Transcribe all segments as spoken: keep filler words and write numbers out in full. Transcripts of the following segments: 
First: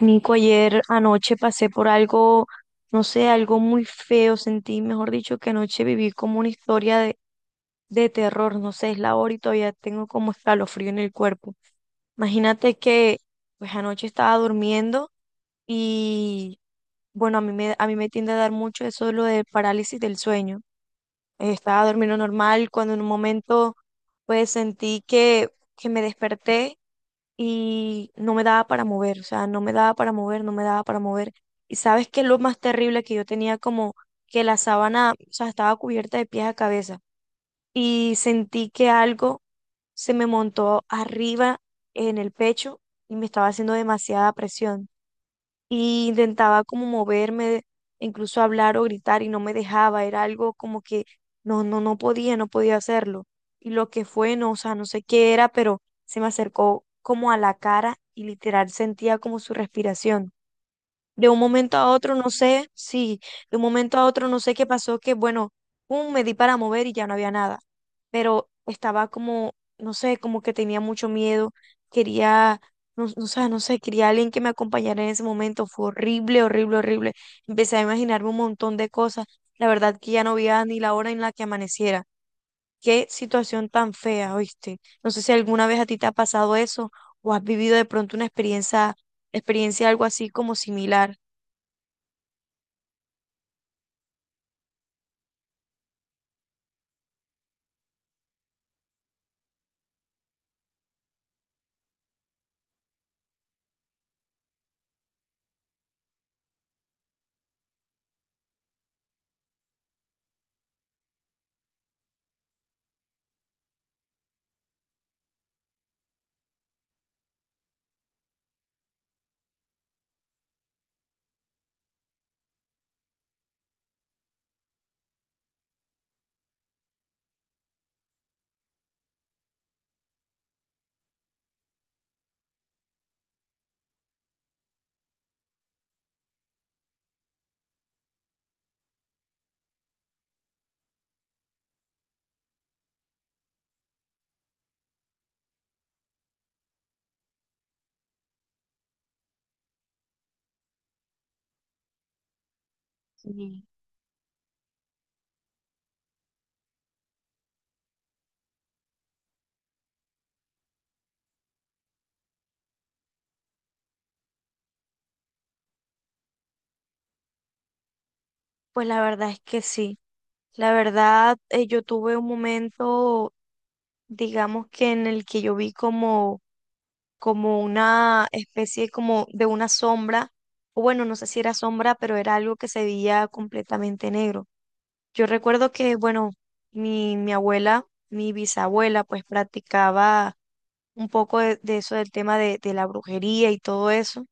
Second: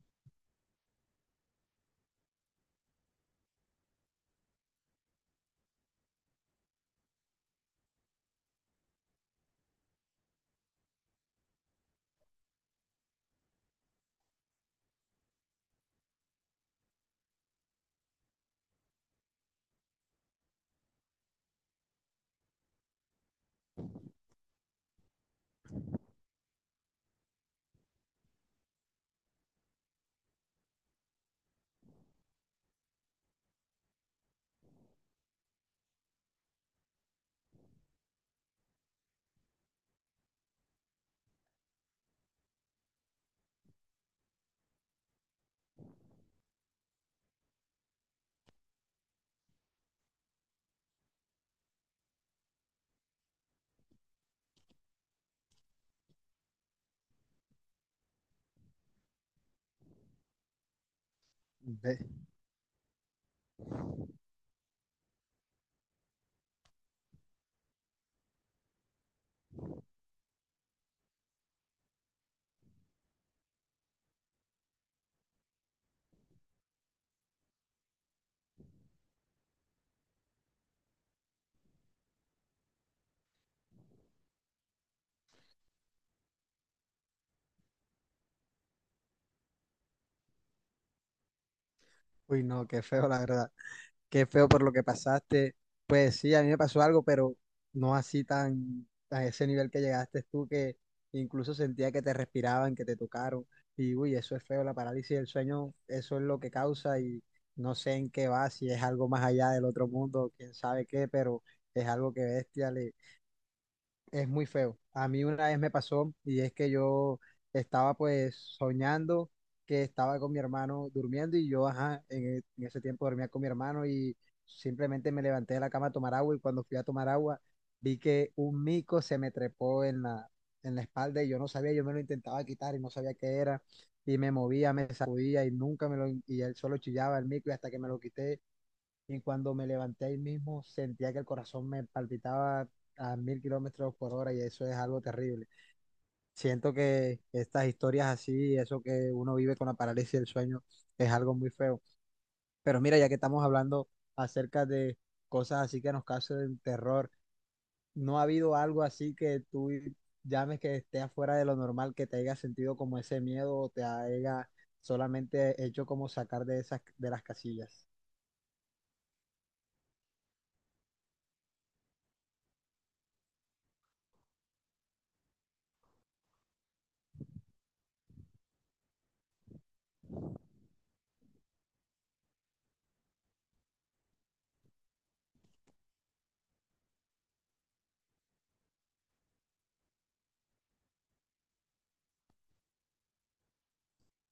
Nico, ayer anoche pasé por algo, no sé, algo muy feo, sentí, mejor dicho, que anoche viví como una historia de, de terror, no sé, es la hora y todavía tengo como escalofrío en el cuerpo. Imagínate que, pues anoche estaba durmiendo y, bueno, a mí me, a mí me tiende a dar mucho eso de lo de parálisis del sueño. Eh, Estaba durmiendo normal cuando en un momento, pues sentí que, que me desperté y no me daba para mover, o sea, no me daba para mover, no me daba para mover. Y sabes qué es lo más terrible, que yo tenía como que la sábana, o sea, estaba cubierta de pies a cabeza y sentí que algo se me montó arriba en el pecho y me estaba haciendo demasiada presión y intentaba como moverme, incluso hablar o gritar y no me dejaba, era algo como que no, no, no podía, no podía hacerlo. Y lo que fue, no, o sea, no sé qué era, pero se me acercó como a la cara y literal sentía como su respiración. De un momento a Ve- otro, no sé, sí, de un momento a otro, no sé qué pasó, que bueno, pum, me di para mover y ya no había nada. Pero estaba como, no sé, como que tenía mucho miedo, quería, no, no, sé, no sé, quería alguien que me acompañara en ese momento. Fue horrible, horrible, horrible. Empecé a imaginarme un montón de cosas. La verdad que ya no veía ni la hora en la que amaneciera. Qué situación tan fea, ¿oíste? No sé si alguna vez a ti te ha pasado eso o has vivido de pronto una experiencia, experiencia algo así como similar. Uy, no, qué feo, la verdad. Qué feo por lo que pasaste. Pues sí, a mí me pasó algo, pero no así tan a ese nivel que llegaste tú, que incluso sentía que te respiraban, que te tocaron. Y uy, eso es feo, la parálisis del sueño, eso es lo que causa y no sé en qué va, si es algo más allá del otro mundo, quién sabe qué, pero es algo que bestia es muy feo. A mí una vez me pasó y es que yo estaba pues soñando que estaba con mi hermano durmiendo y yo, ajá, en, e- en ese tiempo dormía con mi hermano y simplemente me levanté de la cama a tomar agua y cuando fui a tomar agua vi que un mico se me trepó en la, en la espalda y yo no sabía, yo me lo intentaba quitar y no sabía qué era y me movía, me sacudía y nunca me lo, y él solo chillaba el mico y hasta que me lo quité y cuando me levanté ahí mismo, sentía que el corazón me palpitaba a mil kilómetros por hora y eso es algo terrible. Siento que estas historias así, eso que uno vive con la parálisis del sueño, es algo muy feo. Pero mira, ya que estamos hablando acerca de cosas así que nos causen terror, ¿no ha habido algo así que tú llames que esté afuera de lo normal, que te haya sentido como ese miedo o te haya solamente hecho como sacar de esas, de las casillas? Pues la verdad es que sí. La verdad, eh, yo tuve un momento, digamos, que en el que yo vi como, como una especie como de una sombra, o bueno, no sé si era sombra, pero era algo que se veía completamente negro. Yo recuerdo que, bueno, mi, mi abuela, mi bisabuela, pues practicaba un poco de, de eso del tema de, de la brujería y todo eso.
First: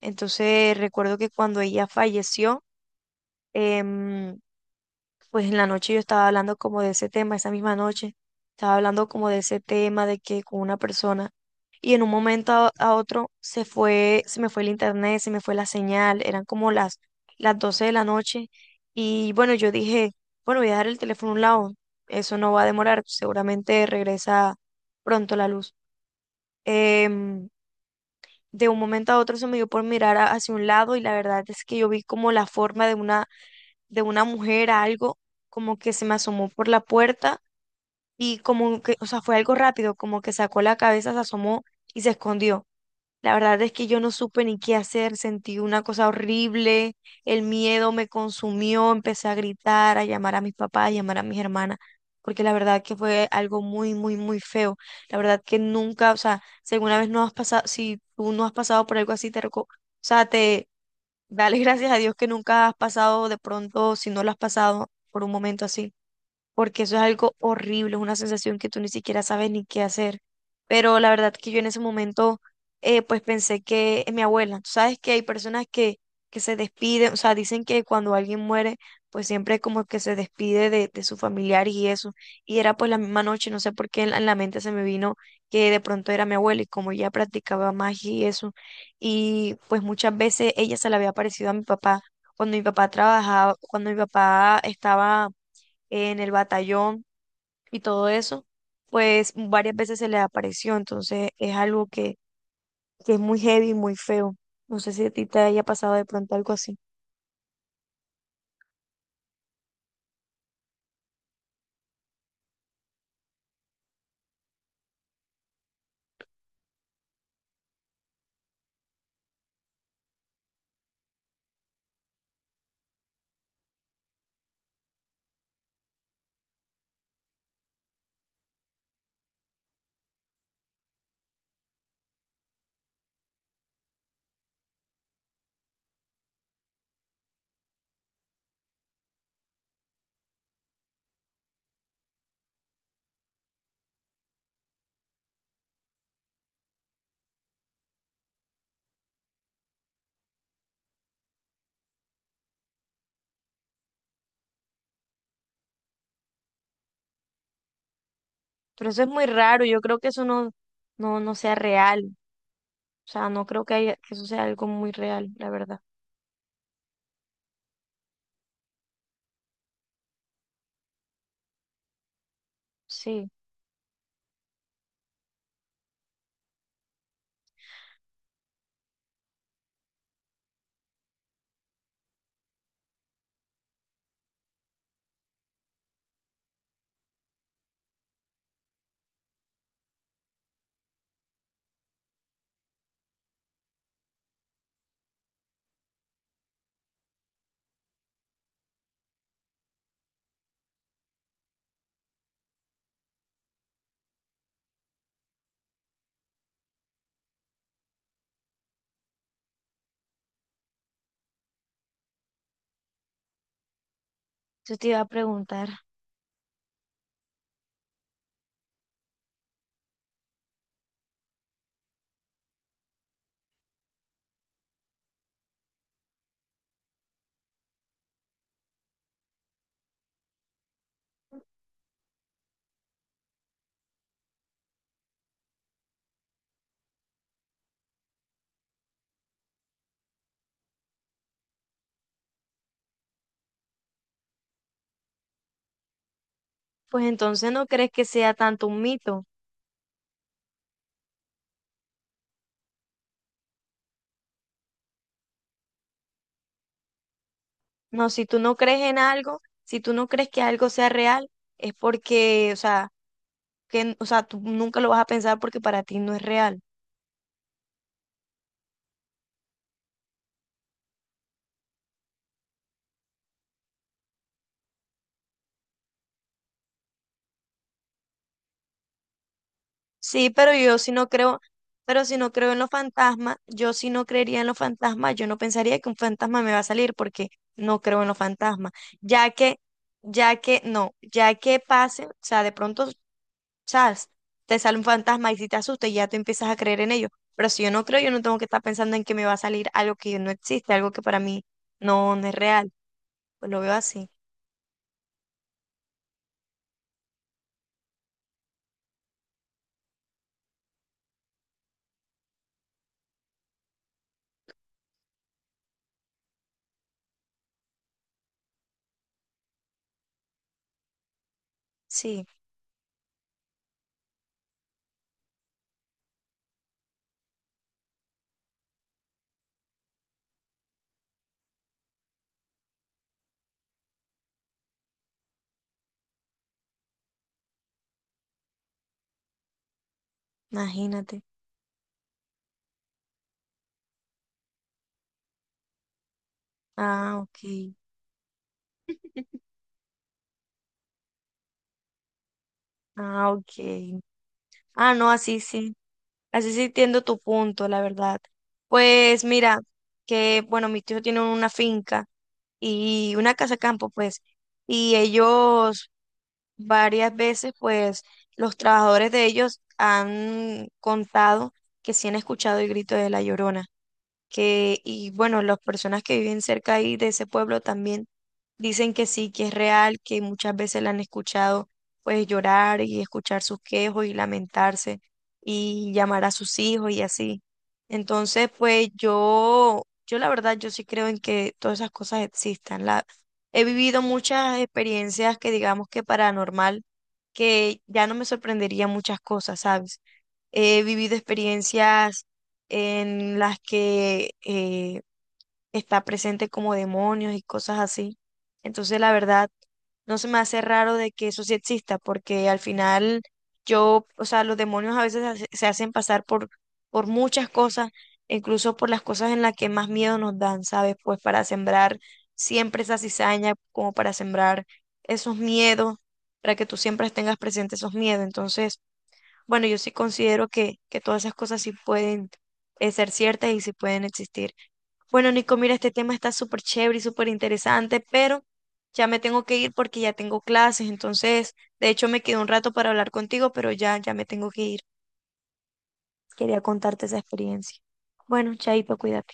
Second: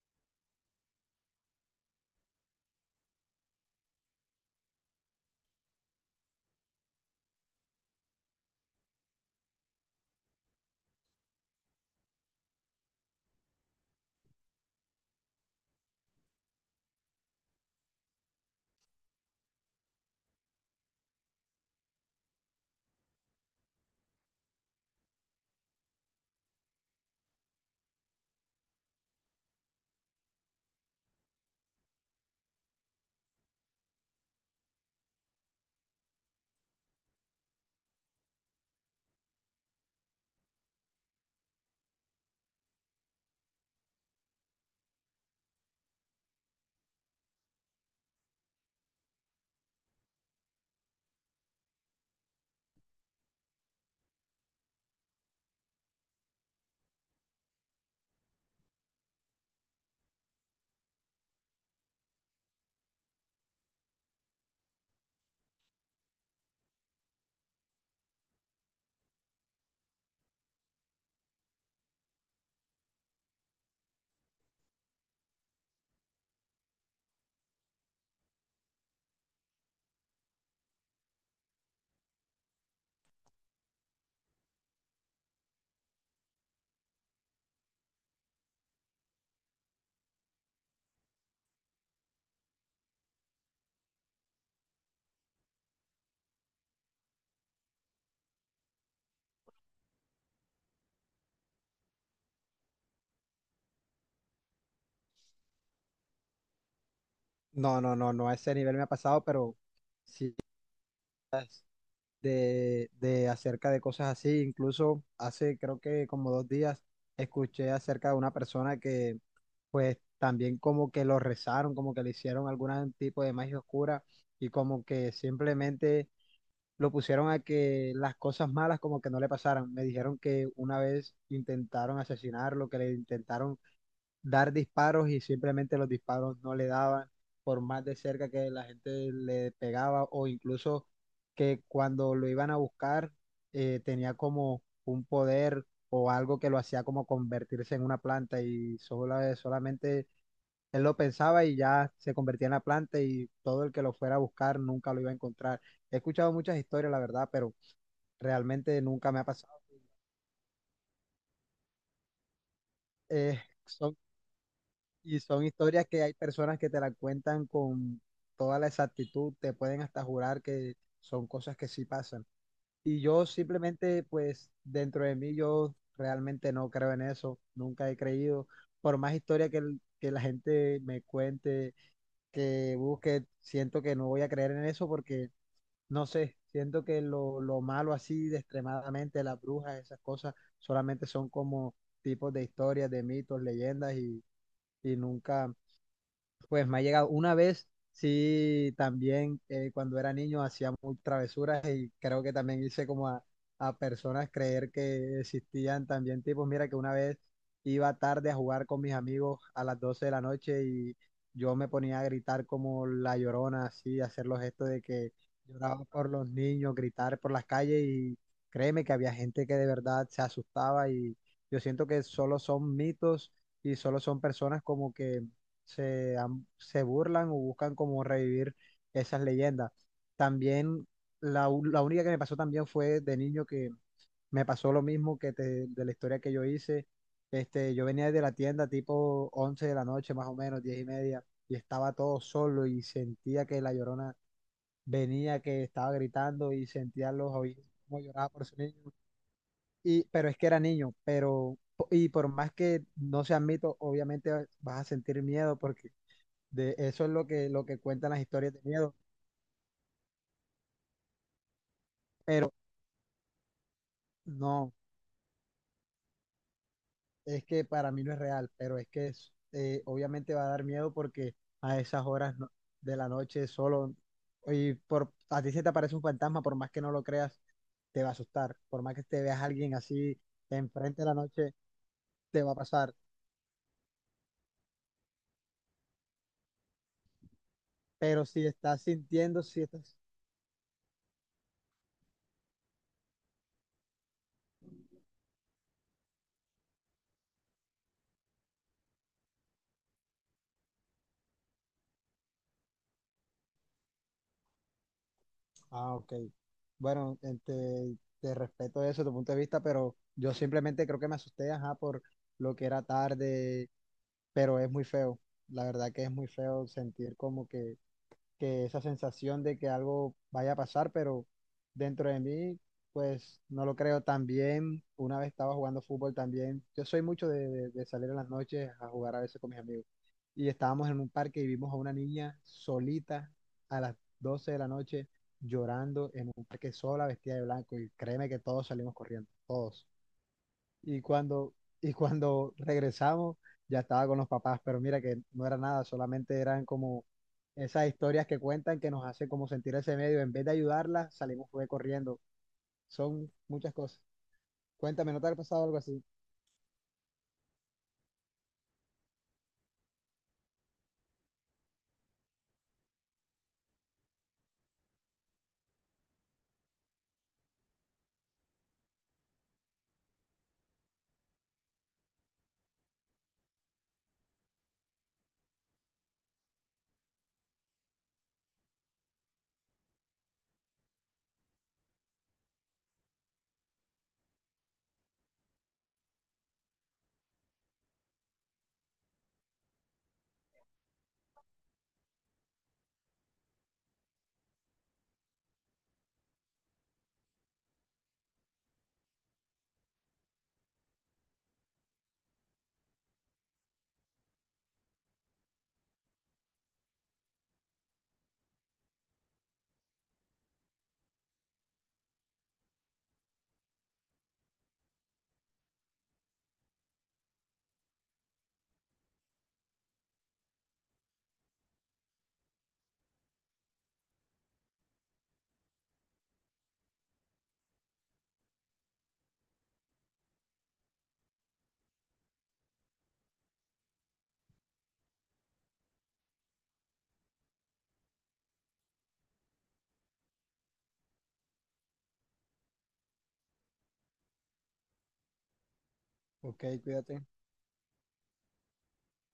Entonces recuerdo que cuando ella falleció, em, pues en la noche yo estaba hablando como de ese tema, esa misma noche, estaba hablando como de ese tema de que con una persona y en un momento a, a otro se fue, se me fue el internet, se me fue la señal, eran como las, las doce de la noche y bueno, yo dije, bueno, voy a dejar el teléfono a un lado, eso no va a demorar, seguramente regresa pronto la luz. Em, de un momento a otro se me dio por mirar a- hacia un lado y la verdad es que yo vi como la forma de una, de una mujer a algo, como que se me asomó por la puerta y como que, o sea, fue algo rápido, como que sacó la cabeza, se asomó y se escondió. La verdad es que yo no supe ni qué hacer, sentí una cosa horrible, el miedo me consumió, empecé a gritar, a llamar a mis papás, a llamar a mis hermanas, porque la verdad que fue algo muy, muy, muy feo. La verdad que nunca, o sea, si alguna vez no has pasado, si tú no has pasado por algo así, te, reco- o sea, te, Dale gracias a Dios que nunca has pasado de pronto, si no lo has pasado, por un momento así, porque eso es algo horrible, es una sensación que tú ni siquiera sabes ni qué hacer. Pero la verdad que yo en ese momento, eh, pues pensé que mi abuela, tú sabes que hay personas que, que se despiden, o sea, dicen que cuando alguien muere, pues siempre como que se despide de, de su familiar y eso. Y era pues la misma noche, no sé por qué en la, en la mente se me vino que de pronto era mi abuela y como ella practicaba magia y eso, y pues muchas veces ella se le había parecido a mi papá. Cuando mi papá trabajaba, cuando mi papá estaba en el batallón y todo eso, pues varias veces se les apareció, entonces es algo que, que es muy heavy, y muy feo. No sé si a ti te haya pasado de pronto algo así, No, no, no, no a ese nivel me ha pasado, pero sí de, de acerca de cosas así. Incluso hace creo que como dos días escuché acerca de una persona que pues también como que lo rezaron, como que le hicieron algún tipo de magia oscura y como que simplemente lo pusieron a que las cosas malas como que no le pasaran. Me dijeron que una vez intentaron asesinarlo, que le intentaron dar disparos y simplemente los disparos no le daban, por más de cerca que la gente le pegaba o incluso que cuando lo iban a buscar eh, tenía como un poder o algo que lo hacía como convertirse en una planta y solo, solamente él lo pensaba y ya se convertía en la planta y todo el que lo fuera a buscar nunca lo iba a encontrar. He escuchado muchas historias, la verdad, pero realmente pero eso es nunca me ha muy pasado. raro, yo creo que eso no, no, no sea real, o sea, Eh, no creo que, haya- son que eso sea algo muy Y real, son la verdad. historias que hay personas que te la cuentan con toda la exactitud, te pueden hasta jurar que son cosas que sí pasan. Y yo Sí, simplemente, pues dentro de mí, yo realmente no creo en eso, nunca he creído. Por más historia que, el- que la gente me cuente, que busque, siento que no voy a creer en eso porque, no sé, siento que lo, lo malo así de extremadamente, las brujas, esas cosas, solamente son como tipos de historias, de mitos, leyendas y, y nunca pues me ha llegado una vez, sí, también eh, cuando era niño hacía muy travesuras y creo que también hice como a, a personas creer que existían también tipos. Mira que una vez iba tarde a jugar con mis amigos a las doce de la noche y yo me ponía a gritar como la llorona, así, hacer los gestos yo de te iba a que preguntar, lloraba por los niños, gritar por las calles y créeme que había gente que de verdad se asustaba y yo siento que solo son mitos y solo son personas como que se, am- se burlan o buscan como revivir esas leyendas. También la, u- la única que me pasó también fue de niño que me pasó lo mismo que te- de la historia que yo hice. Este, yo venía de la tienda tipo once de la noche, más o menos, diez y media, y estaba todo solo y sentía que la llorona venía, que estaba gritando y pues sentía los entonces, oídos ¿no crees como que lloraba sea por su tanto un niño. mito? Y, pero es que era niño, pero, y por más que no sea mito, obviamente vas a sentir miedo porque de eso es lo que, lo que No, cuentan las si tú historias no de crees miedo. en algo, si tú no crees que algo sea real, es porque, Pero o sea, que, o sea, tú no, nunca lo vas a pensar porque para ti no es real. es que para mí no es real, pero es que es, eh, obviamente va a dar miedo porque a esas horas no- de la noche solo, y por, a ti se te aparece un fantasma, por más que no lo creas, te va a asustar. Por más que te veas a alguien así Sí, pero yo si enfrente de no la creo, noche, pero si no te creo va a en los pasar. fantasmas, yo si no creería en los fantasmas, yo no pensaría que un fantasma me va a salir porque no creo en los Pero si fantasmas, estás ya sintiendo, que, si estás... ya que, no, ya que pase, o sea, de pronto, sabes, te sale un fantasma y si te asustas ya tú empiezas a creer en ello, pero si yo no creo, yo no tengo que estar pensando en que me va a salir algo que no existe, algo que para mí no, no es real, pues lo veo así, Ah, ok. Bueno, eh, te, te respeto eso, tu punto de vista, pero yo simplemente creo que me asusté, ajá, por lo que era tarde pero es muy feo. La verdad que es muy feo sentir como que, que esa sensación de que algo vaya a pasar, pero dentro de sí, mí, pues no lo creo también. Una vez estaba jugando fútbol también. Yo soy mucho de, de- de salir en las noches a jugar a veces con mis amigos. Y estábamos en un parque y vimos a una niña solita a las doce de la noche llorando en un parque sola, vestida de blanco. Y créeme que todos salimos corriendo, todos. Y imagínate, cuando, y cuando regresamos, ya estaba con los papás, pero mira que no era nada, solamente eran como ah, ok, esas historias que cuentan que nos hacen como sentir ese medio. En vez de ayudarlas, salimos fue corriendo. ah, Son muchas cosas. ok, ah, no, Cuéntame, ¿no te ha así pasado sí. algo así? Así sí entiendo tu punto, la verdad. Pues mira, que bueno, mi tío tiene una finca y una casa campo, pues, y ellos varias veces, pues, los trabajadores de ellos han contado que sí han escuchado el grito de la Llorona, que, y bueno, las personas que viven cerca ahí de ese pueblo también dicen que sí, que es real, que muchas veces la han escuchado pues llorar y escuchar sus quejos y lamentarse y llamar a sus hijos y así. Entonces, pues yo, yo la verdad, yo sí creo en que todas esas cosas existan. La, he vivido muchas experiencias que digamos que paranormal, que ya no me sorprendería muchas cosas, ¿sabes? He vivido experiencias en las que eh, está presente como demonios y cosas así. Entonces, la verdad, no se me hace raro de que eso sí exista, porque al final yo, o sea, los demonios a veces hace- se hacen pasar por, por muchas cosas, incluso por las cosas en las que más miedo nos dan, ¿sabes? Pues para sembrar siempre esa cizaña, como para sembrar esos miedos, para que tú siempre tengas presente esos miedos. Entonces... Bueno, yo sí considero que, que todas esas cosas sí pueden eh, ser ciertas y sí pueden existir. Bueno, Nico, mira, este tema está súper chévere y súper interesante, pero ya me tengo que ir porque ya tengo clases, entonces, de hecho, me quedó un rato para hablar contigo, pero ya, ya me tengo que ir. Quería Ok, contarte esa cuídate. experiencia. Bueno, chaito, cuídate.